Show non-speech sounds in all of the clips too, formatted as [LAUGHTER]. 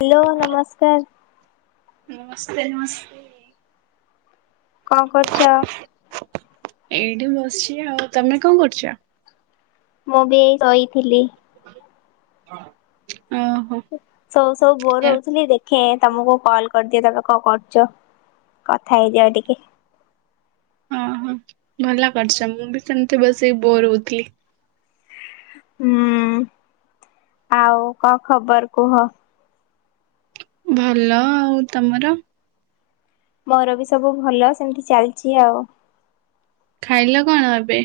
Hello ନମସ୍କାର । ନମସ୍ତେ ନମସ୍ତେ। କଣ କରୁଚ? ଏଇଠି ବସିଛି ଆଉ ତମେ କଣ କରୁଛ? ମୁଁ ବି କହିଥିଲି ହଁ। ସବୁ ସବୁ ଭୋର ହଉଥିଲି ଦେଖ ତମକୁ କଲ କରିଦିଏ ତମେ କଣ କରୁଛ କଥା ହେଇଦିଏ ଆଉ ଟିକେ ଓହୋ। ଭଲ କରିଛ ମୁଁ ବି ସେମିତି ବସିକି ବୋର ହଉଥିଲି। ହୁଁ ଆଉ କଣ ଖବର କୁହ? ଭଲ ଆଉ ତମର? ମୋର ବି ସବୁ ଭଲ ସେମିତି ଚାଲିଛି ଆଉ । ଖାଇଲ କଣ ଏବେ?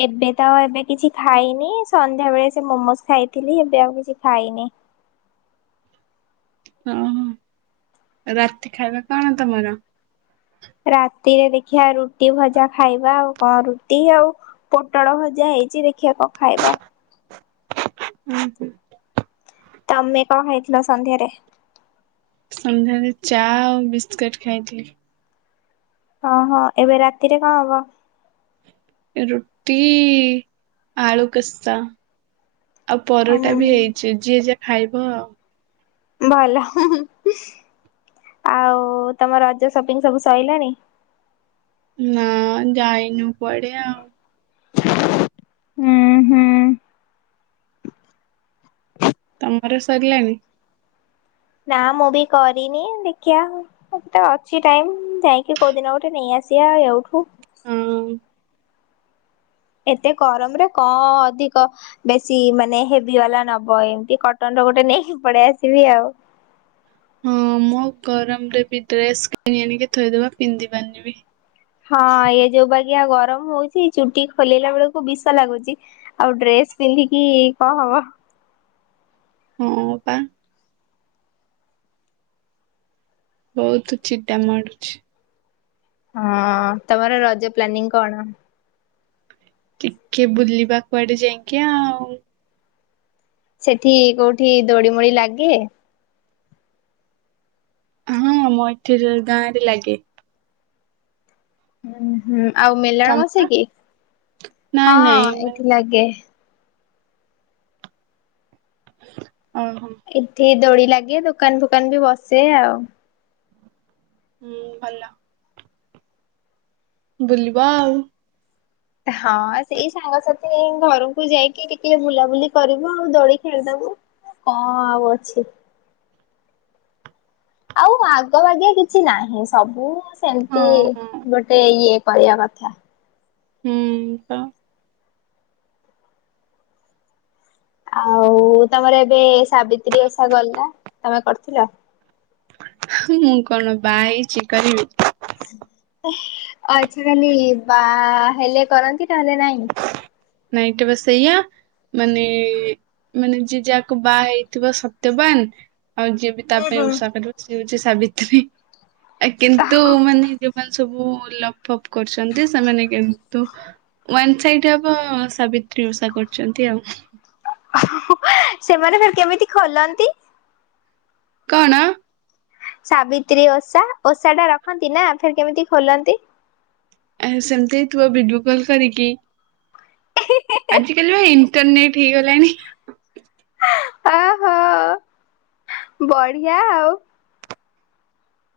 ଏବେ ତ ଏବେ କିଛି ଖାଇନି ସନ୍ଧ୍ୟାବେଳେ ସେ ମୋମୋଜ ଖାଇଥିଲି ଏବେ ଆଉ କିଛି ଖାଇନି। ଓହୋ ରାତି ଖାଇବା କଣ ତମର? ରାତିରେ ଦେଖିବା ରୁଟି ଭଜା ଖାଇବା ଆଉ କଣ ରୁଟି ଆଉ ପୋଟଳ ଭଜା ହେଇଛି ଦେଖିବା କଣ ଖାଇବା। ହୁଁ ହୁଁ। ତମେ କଣ ଖାଇଥିଲ ସନ୍ଧ୍ୟାରେ? ସନ୍ଧ୍ୟାରେ ଚା ଆଉ ବିସ୍କୁଟ ଖାଇଥିଲି । ହଁ ହଁ ଏବେ ରାତିରେ କଣ ହବ? ରୁଟି ଆଳୁ କଷା। ଆଉ ପରଟା ବି ହୁଁ ହେଇଛି ଯିଏ ଯାହା ଖାଇବ ଆଉ। ଭଲ ଆଉ ତମ ରଜ ସପିଙ୍ଗ ସବୁ ସଇଲାଣି? ନା ଯାଇନୁ ପଢ଼ିଆ ଆଉ। ହୁଁ ହୁଁ। ତମର ସରିଲାଣି? ନା ମୁଁ ବି କରିନି ଦେଖିବା ଆଉ ତ ଅଛି ଟାଇମ ଯାଇକି କୋଉ ଦିନ ଗୋଟେ ନେଇ ଆସିବା ଏଇଠୁ ହଁ ଏତେ ଗରମରେ କଣ ଅଧିକ ବେଶୀ ମାନେ ହେଭି ବାଲା ନବ ଏମିତି କଟନ ର ଗୋଟେ ନେଇକି ପଡେଇ ଆସିବି ଆଉ। ହଁ ମୋ ଗରମ ରେ ବି ଡ୍ରେସ କିଣି ଆଣିକି ଥୋଇଦବା ପିନ୍ଧି ପାରନି ବି ହଁ ଏ ଯୋଉ ପାଳି ଅଧିକା ଗରମ ହଉଛି ଚୁଟି ଖୋଲିଲା ବେଳକୁ ବିଷ ଲାଗୁଛି ଆଉ ଡ୍ରେସ ପିନ୍ଧିକି କଣ ହବ। ହଁ ପା। ବହୁତ ଚିଡା ମାଡୁଛି । ହଁ ତମର ରଜ ପ୍ଲାନିଂ କଣ? ଟିକେ ବୁଲିବା କୁଆଡେ ଯାଇକି ଆଉ । ସେଠି କୋଉଠି ଦୋଡି ମୋଡି ଲାଗେ। ହଁ ମୋ ଏଠି ଗାଁ ରେ ଲାଗେ। ହୁଁ ହୁଁ। ଆଉ ମିଲଣ ତମର? ବସିକି ନାଇଁ ନାଇଁ ହଁ ମାନେ ଏଠି ଲାଗେ। [INAUDIBLE] ଏଠେ ଦୌଡ଼ି ଲାଗେ ଦୋକାନ ଫୋକାନ ବି ବସେ ଆଉ। ହୁଁ ଭଲ। ବୁଲିବ ଆଉ। ହଁ ସେଇ ସାଙ୍ଗସାଥି ଘରକୁ ଯାଇକି ଟିକେ ବୁଲାବୁଲି କରିବୁ ଆଉ ଦୋଳି ଖେଳିଦବୁ କଣ ଆଉ ଅଛି। ଆଉ ଆଗ ବାଗେ କିଛି ନାହିଁ ସବୁ ସେମତି ହଁ ହଁ। ଗୋଟେ ଇଏ ପରିବା କଥା। ହୁଁ ତ ଆଉ ତମର ଏବେ ସାବିତ୍ରୀ ଓଷା ଗଲା ତମେ କରିଥିଲ। ମୁଁ କଣ ବାହା ହେଇଛି କରିବି। ଆ୍ଛା ଖାଲି ବା ହେଲେ କରନ୍ତି ନହେଲେ ନାଇଁ। ନାଇଁ କେବେ ସେଇଆ ମାନେ ମାନେ ଯିଏ ଯାହାକୁ ବାହା ହେଇଥିବ ସତ୍ୟବାନ। ଆଉ ଯିଏ ବି ତା ହୁଁ ପାଇଁ ହୁଁ। ଉଷା କରିବ ସେ ହଉଛି। ସାବିତ୍ରୀ। ଆ କିନ୍ତୁ ମାନେ ଯୋଉ ସବୁ ଲପ ଅପ କରୁଛନ୍ତି ସେମାନେ କିନ୍ତୁ ୱନ୍ ସାଇଡ ହବ ସାବିତ୍ରୀ ଉଷା କରୁଛନ୍ତି ଆଉ। ସେମାନେ ଫର କେମିତି ଖୋଲନ୍ତି। କଣ ସାବିତ୍ରୀ ଓଷା ଓଷା ଟା ରଖନ୍ତି ନା ଫିର କେମିତି ଖୋଲନ୍ତି। ଆ ସେମତି ହେଇଥିବ ଭିଡିଓ କଲ କରିକି। ଆଜି କାଲି ଭ ଏନ କ ଠିକ ହେଲାଣି। ଓହୋ ବଢିଆ ଆଉ।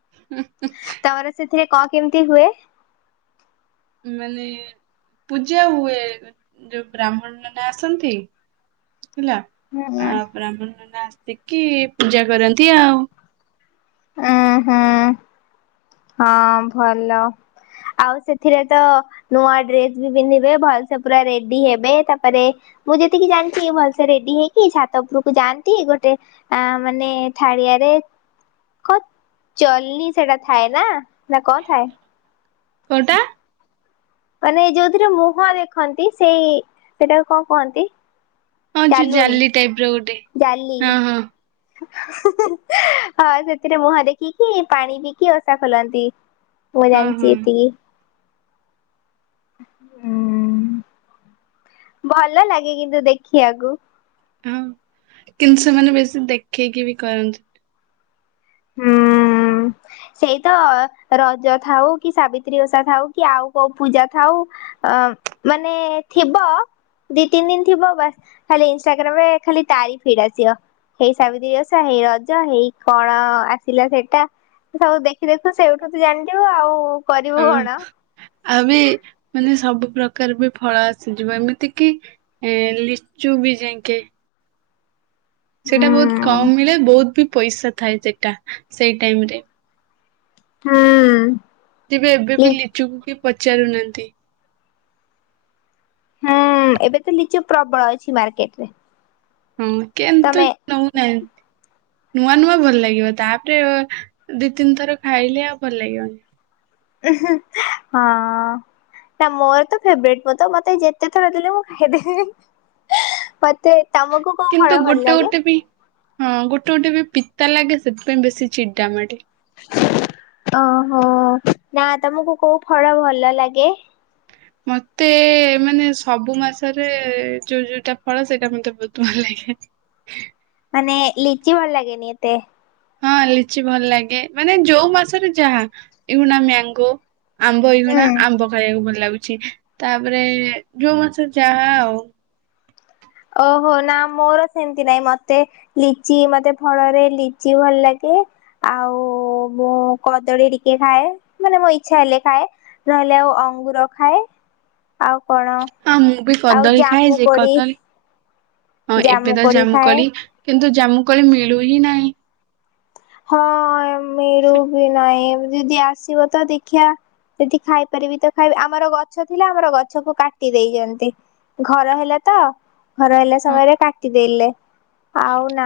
[INAUDIBLE] ଥିରେ କ କେମିତି ହୁଏ। ମାନେ ପୂଜା ହୁଏ ଯୋଉ ବ୍ରାହ୍ମଣ ମାନେ ଆସନ୍ତି। ଥିଲା ହୁଁ ଆ ବ୍ରାହଣ ନାସତିକି ପୂଜା କରନ୍ତି ଆଉ। ଉଁ ହୁଁ ହଁ ଭଲ ଆଉ ସେଥିରେ ତ ନୂଆ ଡ୍ରେସ ବି ପିନ୍ଧିବେ ଭଲସେ ପୁରା ରେଡି ହେବେ ତାପରେ ମୁଁ ଯେତିକି ଜାଣିଛି ଭଲସେ ରେଡି ହେଇକି ଛାତ ଉପୁରକୁ ଯାଆନ୍ତି ଗୋଟେ ମାନେ ଥାଳିଆରେ କ ଜଲ୍ନ ସେଟା ଥାଏ ନା ନା କଣ ଥାଏ। କୋଟା। ମାନେ ଯୋଉଥିରେ ମୁହଁ ଦେଖନ୍ତି ସେଇ ସେଟା କଣ କୁହନ୍ତି। ହଁ ଯୋଉ ଚାଲୁଣି ଜାଲି ଟାଇପ ର ଗୋଟେ ଜାଲି ହଁ ହଁ। ହଁ ସେଥିରେ ମୁହଁ ଦେଖିକି ପାଣି ପିଇକି ଓଷା ଖୋଲନ୍ତି। ମୁ ହଁ ହଁ ଜାଣିଛି ଏତିକି। ହ ଭଲ ଲାଗେ କିନ୍ତୁ ଦେଖିବାକୁ। ହଁ କିନ୍ତୁ ସେମାନେ ବେଶୀ ଦେଖେଇକି ବି କରନ୍ତିନି। ହୁଁ ସେଇ ତ ରଜ ଥାଉ କି ସାବିତ୍ରୀ ଓଷା ଥାଉ କି ଆଉ କୋଉ ପୂଜା ଥାଉ ଅ ମାନେ ଥିବ ଦି ତିନି ଦିନ ଥିବ ବା ଖାଲି ଇନଷ୍ଟାଗ୍ରାମ ରେ ଖାଲି ତାରି ଫିଡ ଆସିବ, ହେଇ ସାବିତ୍ରୀ ଓଷା, ହେଇ ରଜ, ହେଇ କଣ। ଆସିଲା ସେଇଟା ସବୁ ଦେଖି ଦେଖୁ ସେଇଠୁ ତ ଜାଣିିଜିବୁ ଆଉ। କରିବୁ ହଁ କଣ? ଆଉ ବି ମାନେ ସବୁ। ସବୁ ପ୍ରକାର ବି ଫଳ ଆସିଯିବ ଏମିତି କିି ଏ ଲିଚୁ ବି ଯାଇକି। ହୁଁ ସେଇଟା ବହୁତ କମ ମିଳେ ବହୁତ ବି। ପଇସା ଥାଏ ସେଟା ସେଇ ଟାଇମ ରେ। ହୁଁ ବେ ଏବେ ଲି ବି ଲିଚୁକୁ ବି। ପଚାରୁନାହାନ୍ତି। ହୁଁ ଏବେ ତ ଲିଚୁ ପ୍ରବଳ ଅଛି ମାର୍କେଟ ରେ। ହଁ କେନ୍ତୁ ନଉନାହାନ୍ତି। ନୂଆ ନୂଆ ଭଲ ଲାଗିବ ତାପରେ ଦି ତିନି ଥର ଖାଇଲେ ଆଉ ଭଲ ଲାଗିବନି। ହଁ ନା ମୋର ତ ଫେବ୍ରେଟ, ମୁଁ ତ ମତେ ଯେତେ ଥର ଦେଲି ମୁଁ ଖାଇଦେବି, ମତେ। ତମକୁ କୋଉ ଫଳ କିନ୍ତୁ ଭଲ ଗୋଟେ ଲାଗେ? ଗୋଟେ ବି ହଁ ଗୋ ଟେ ବି ପିତା ଲାଗେ ସେଥିପାଇଁ ବେଶୀ ଚିଡ଼ା ମାଡେ। ଓହୋ ନା ତମକୁ କୋଉ ଫଳ ଭଲ ଲାଗେ? ମତେ ମାନେ ସବୁ ମାସରେ ଯୋଉ ଯୋଉଟା ଫଳ ସେଇଟା ମତେ ବହୁତ ଭଲ ଲାଗେ । ମାନେ ଲିଚି ଭଲ ଲାଗେନି ଏତେ? ହଁ ଲିଚି ଭଲ ଲାଗେ ମାନେ ଯୋଉ ମାସରେ ଯାହା, ଏଇଖଣା ମ୍ୟାଙ୍ଗୋ। ଆମ୍ବ ହୁଁ ଇଗୁଣା ଆମ୍ବ ଖାଇବାକୁ ଭଲ ଲାଗୁ ଛି ତାପରେ ଯୋଉ ମାସରେ ଯାହା ଆଉ। ଓହୋ ନା ମୋର ସେମିତି ନାହିଁ ମତେ ଲିଚି ମତେ ଫଳରେ ଲିଚି ଭଲ ଲାଗେ ଆଉ ମୁଁ କଦଳୀ ଟିକେ ଖାଏ ମାନେ ମୋ ଇଛା ହେଲେ ଖାଏ ନହେଲେ ଆଉ ଅଙ୍ଗୁର ଖାଏ। ଆଉ କଣ ହଁ ମୁଁ ବି ଆଉ କଦଳୀ ଖାଇ ଜାମୁ ଯେ କୋଳି କଦଳୀ। ହଁ ଏବେ ତ କୋଳି ଜାମୁ ଖାଏ। କଲି କିନ୍ତୁ ଯା ଜାମୁ କୋଳି ମିଳୁ ହିଁ ନାହିଁ। ହଁ ମିରୁ ଭି ନାହିଁ। ଯଦି ଆସିବ ତ ଦେଖିବା ସେଠି ଖାଇପାରିବି ତ ଖାଇବି, ଆମର ଗଛ ଥିଲା ଆମର ଗଛକୁ କାଟି ଦେଇଛନ୍ତି, ଘର ହେଲା ତ। ଘର ହେଲା ହଁ ସମୟରେ କାଟିଦଲେ।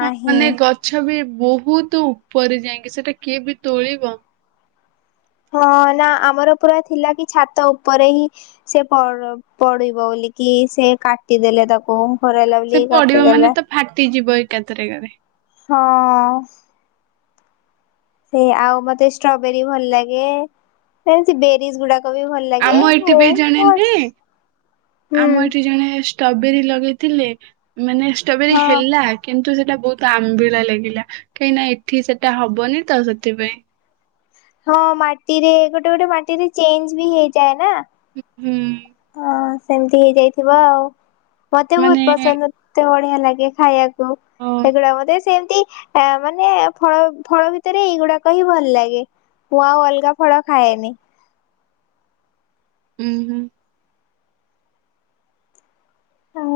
ହଁ ମାନେ ଗଛ ବି। ବହୁତ ଉପରେ ଯାଇକି ସେଟା କିଏ ବି ତୋଳିବ। ହଁ ନା ଆମର ପୁରା ଥିଲା କି ଛାତ ଉପରେ ହିଁ ସେ ପଡ଼ ପଡିବ ବୋଲିକି ସେ କାଟିଦେଲେ ତାକୁ। ଘର ହେଲା ସେ ବୋଲି ପଡିବ ମାନେ କାଟିଦେଲେ। ତ ଫାଟିଯିବ। କେତେରେଖରେ। ହଁ। ସେ ଆଉ ମତେ ଷ୍ଟ୍ରବେରୀ ଭଲ ଲାଗେ ବେରି ଗୁଡା ଆମ ଏଠି ବି ଜଣେ ନୁହେ ହୁଁ ଆମ ଏଠି ଜଣେ ଷ୍ଟ୍ରବେରୀ ଲଗେଇଥିଲେ। ମାନେ ଷ୍ଟ୍ରବେରୀ ହଁ ହେଲା କିନ୍ତୁ ସେ ସେଟା ବହୁତ ଆମ୍ବିଳା ଲାଗିଲା କାହିଁକିନା ଏଠି ସେଟା ହବନି ତ ସେଥିପାଇଁ। ହଁ ମାଟିରେ ଗୋଟେ ଗୋଟେ ମାଟିରେ ଚେଞ୍ଜ ବି ହେଇଯାଏ ନା। ହୁଁ। ହଁ। ସେମତି ହେଇଯାଇଥିବ ଆଉ। ମତେ ବହୁତ ମାନେ ପସନ୍ଦ ଢିଆ ଲାଗେ ଖାଇଵାକୁ। ଅ ଉଁ ହେଇଥିଲା ବୋଧେ ସେମତି ମାନେ ଫଳ ଫଳ ଭିତରେ ଏଇଗୁଡାକ ହିଁ ଭଲ ଲାଗେ ମୁଁ ଆଉ ଅଲଗା ଫଳ ଖାଏନି। ହୁଁ ହୁଁ। ହ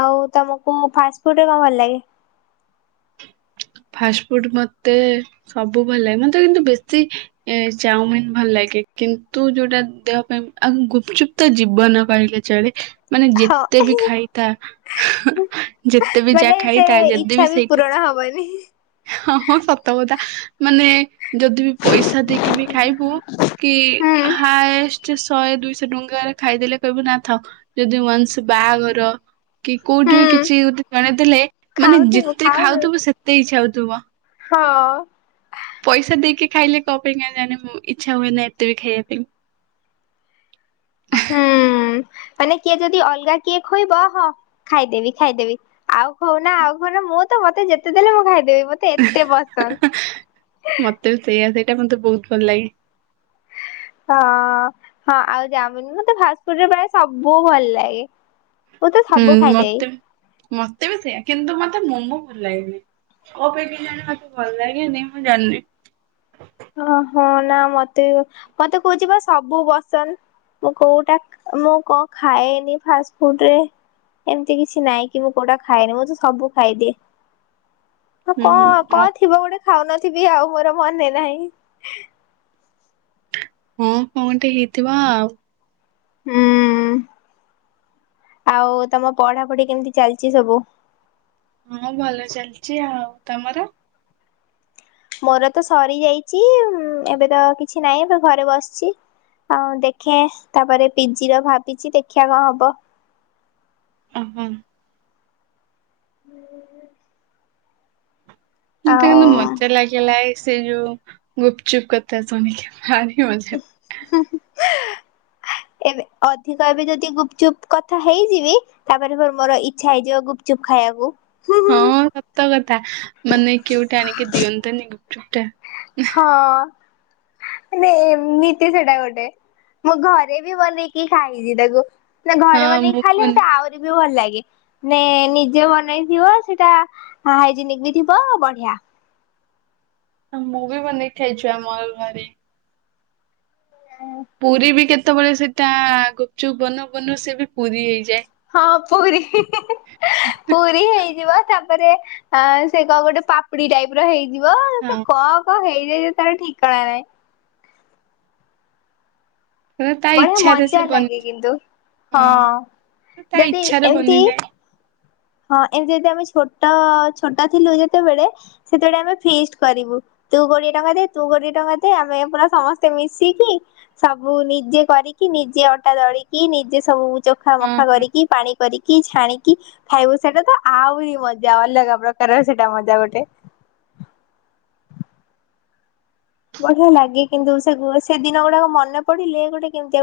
ଆଉ ତମକୁ ଫାଷ୍ଟ୍ଟ ଫୁଡରେ କଣ ଭଲ ଲାଗେ? ଫାଷ୍ଟ ଫୁଡ ମତେ ସବୁ ଭଲ ଲାଗେ ମତେ କିନ୍ତୁ ବେଶୀ ଏ ଚାଉମିିନ ଭଲ ଲାଗେ କିନ୍ତୁ ଯୋଉଟା ଦେହ ପାଇଁ ଆଉ ଗୁପଚୁପ୍ତ ଜୀବନ କହିଲେ ଚଳେ। ମାନେ ହଁ ଯେତେ ବି ଖାଇଥା ଯେତେ ବି ଯା ମାନେ ସେ ଖାଇଥା ଇଚ୍ଛା ଯେଦେବ ବି ସେଇଟା ପୂରଣ ହବନି ହଁ ହଁ ସତ କଥା ମାନେ ଯଦି ବି ପଇସା ଦେଇକି ବି ଖାଇବୁ କି ହୁଁ ହଏ ସେ ଶହେ ଦୁଇଶହ ଟଙ୍କାରେ ଖାଇଦେଲେ କହିବି ନଥାଉ ଯଦି ମଂଷ ବାହାଘର କି କୋଉଠି ବି ହୁଁ। କିଛି ଜଣେଇଦେଲେ ମାନେ ଖାଉଥିବୁ ଯେତେ ଖାଉଛୁ ଖାଉଥିବୁ ସେତେ ତୁବ ହଁ। ପଇସା ଦେଇକି ଖାଇଲେ କଣ ପାଇଁ ଜାଣେ ମୁ ଇଚ୍ଛା ହୁଏ ନା ଏତେ ବି ଖାଇବା ପାଇଁ। ହୁଁ। ମାନେ କିଏ ଯଦି ଅଲଗା କିଏ ଖୋଇବ ହଁ ଖାଇଦେବି ଖାଇଦେବି ଆଉ ଖଉନା ଆଉ ଖାଉନା ମୁଁ ତ ମତେ ଯେତେ ଦେଲେ ମୁଁ ଖାଇଦେବି। ମତେ ଏତେ ପସନ୍ଦ। ଏଇଟା ମତେ ବହୁତ ଭଲ ଲାଗେ। ହଁ ହଁ ଆଉ ଜାମୁନ ମତେ ଫାଷ୍ଟଫୁଡରେ ପ୍ରାୟ ସବୁ ଭଲ ଲାଗେ। ମୁଁ ତ ହୁଁ ସବୁ ଖାଇଦେବି। ମତେ ବି ମତେ ବି ସେଇଆା କିନ୍ତୁ ମତେ ମତେ ମୋମୋ ଭଲ ଲାଗନି କୋ ପାଇଁକ ଜାଣ ମତେ ଭଲ ଲାଗେନି ମୁଁ ଜାଣିନି। ହ ହଁ ନା ମତେ ମତେ କହୁଛି ବା ସବୁ ପସନ୍ଦ ମୁଁ କୋଉଟା ମୁଁ କଣ ଖାଏନି ଫାଷ୍ଟ ଫୁଡରେ ଏମିତି କିଛି ନାଇଁ କି ମୁଁ କୋଉଟା ଖାଏନି ମୁଁ ତ ସବୁ ଖାଇଦିଏ। ହୁଁ କଣ ହୁଁ କଣ ଥିବ ଗୋଟେ ଖାଉନଥିବି ଆଉ ମୋର ମନେ ନାହିଁ। [UNINTELLIGIBLE] ହଁ କଣ ଗୋଟେ ହେଇଥିବ ଆଉ। ହୁଁ ଆଉ ତମ ପଢାପଢି କେମିତି ଚାଲିଛି ସବୁ? ହଁ ଭଲ ଚାଲିଛି ଆଉ ତମର? ମୋର ତ ସରି ଯାଇଚି ଏବେ ତ କିଛି ନାହିଁ ଏ ଘରେ ବସିଛି ଆଉ ଦେଖେ ତାପରେ ପିଜିର ଭାବିଚି ଦେଖିବା କଣ ହବ। ହଁ ମତେ କିନ୍ତୁ ଆଉ ମଜା ଲାଗିଲା ସେ ଯୋଉ ଗୁପଚୁପ୍ କଥା ଶୁଣିକି ଭାରି ମଜାକ ଏବେ ଅଧିକ ଏବେ ଯଦି ଗୁପଚୁପ୍ କଥା ହେଇଯିବି ତାପରେ ଫେରେ ମୋର ଇଚ୍ଛା ହେଇଯିବ ଗୁପଚୁପ୍ ଖାଇବାକୁ ହୁଁ ହୁଁ ହୁଁ ତା ମାନେ କିଏ ଗୋଟେ ଆଣିକି ଦିଅନ୍ତାନି ଗୁପଚୁପ୍ ଟା। ହଁ ନାଇ ଏମିତି ସେଟା ଗୋଟେ ମୁଁ ଘରେ ବି ବନେଇକି ଖାଇଚି ତାକୁ ନା ଘରେ ହଁ ବନେଇକି ମୁଁ ବି ଖାଇଲେ ମତେ ବନେଇ ଆହୁରି ବି ଭଲ ଲାଗେ। ନେ ନିଜେ ବନେଇଥିବ ସେଟା ହାଇଜେନିକ ବି ଥିବ ବଢିଆ। ମୁଁ ବି ବନେଇକି ଖାଇଚୁ ଆମର ଘରେ। ପୁରୀବି କେ କେତେବେଳେ ସେଟା ଗୁପଚୁପ ବନଉ ବନଉ ସେ ବି ପୁରୀ ହେଇ ହଁ ପୁରୀ ପୁରୀ ହେଇଯିବ। ତାପରେ ଆ ସେ କଣ ଗୋଟେ ପାପୁଡି ଟାଇପର ହେଇ ଥିବ ସେ କଣ କଣ ହେଇ ହେଇ ତାର ଠିକଣା ନାଇଁ। ହଁ ତା ବଢିଆ ଇଚ୍ଛାରେ ସେ ମଜା ବନି ଲାଗେ କିନ୍ତୁ ହଁ ହଁ ତା ଯଦି ଇଚ୍ଛାରେ ଏମିତି ବନିଯାଏ ହଁ ହଁ ଏମିତି ଯଦି ଆମେ ଛୋଟ ଛୋଟ ଥିଲୁ ଯେତେବେଳେ ସେତେବେଳେ ଆମେ ଫିଷ୍ଟ କରିବୁ ତୁ କୋଡିଏ ଟଙ୍କା ଦେ ତୁ କୋଡିଏ ଟଙ୍କା ଦେ ଆମେ ପୁରା ସମସ୍ତେ ମିଶିକି ସବୁ ନିଜେ କରିକି ନିଜେ ଅଟା ଦଳିକି ନିଜେ ସବୁ। ଚୋଖା ମଖା ହଁ। କରିକି ପାଣି କରିକି ଛାଣିକି ଖାଇବୁ ସେଟା ତ ଆହୁରି ମଜା ଅଲଗା ପ୍ରକାରର ସେଟା ମଜା ଗୋଟେ। ବଢିଆ ଲାଗେ କିନ୍ତୁ ସେ ଗୁଅ ସେଦିନ ଗୁଡାକ ମନେ ପଡିଲେ ଗୋଟେ କେମିତିଆ ଗୋ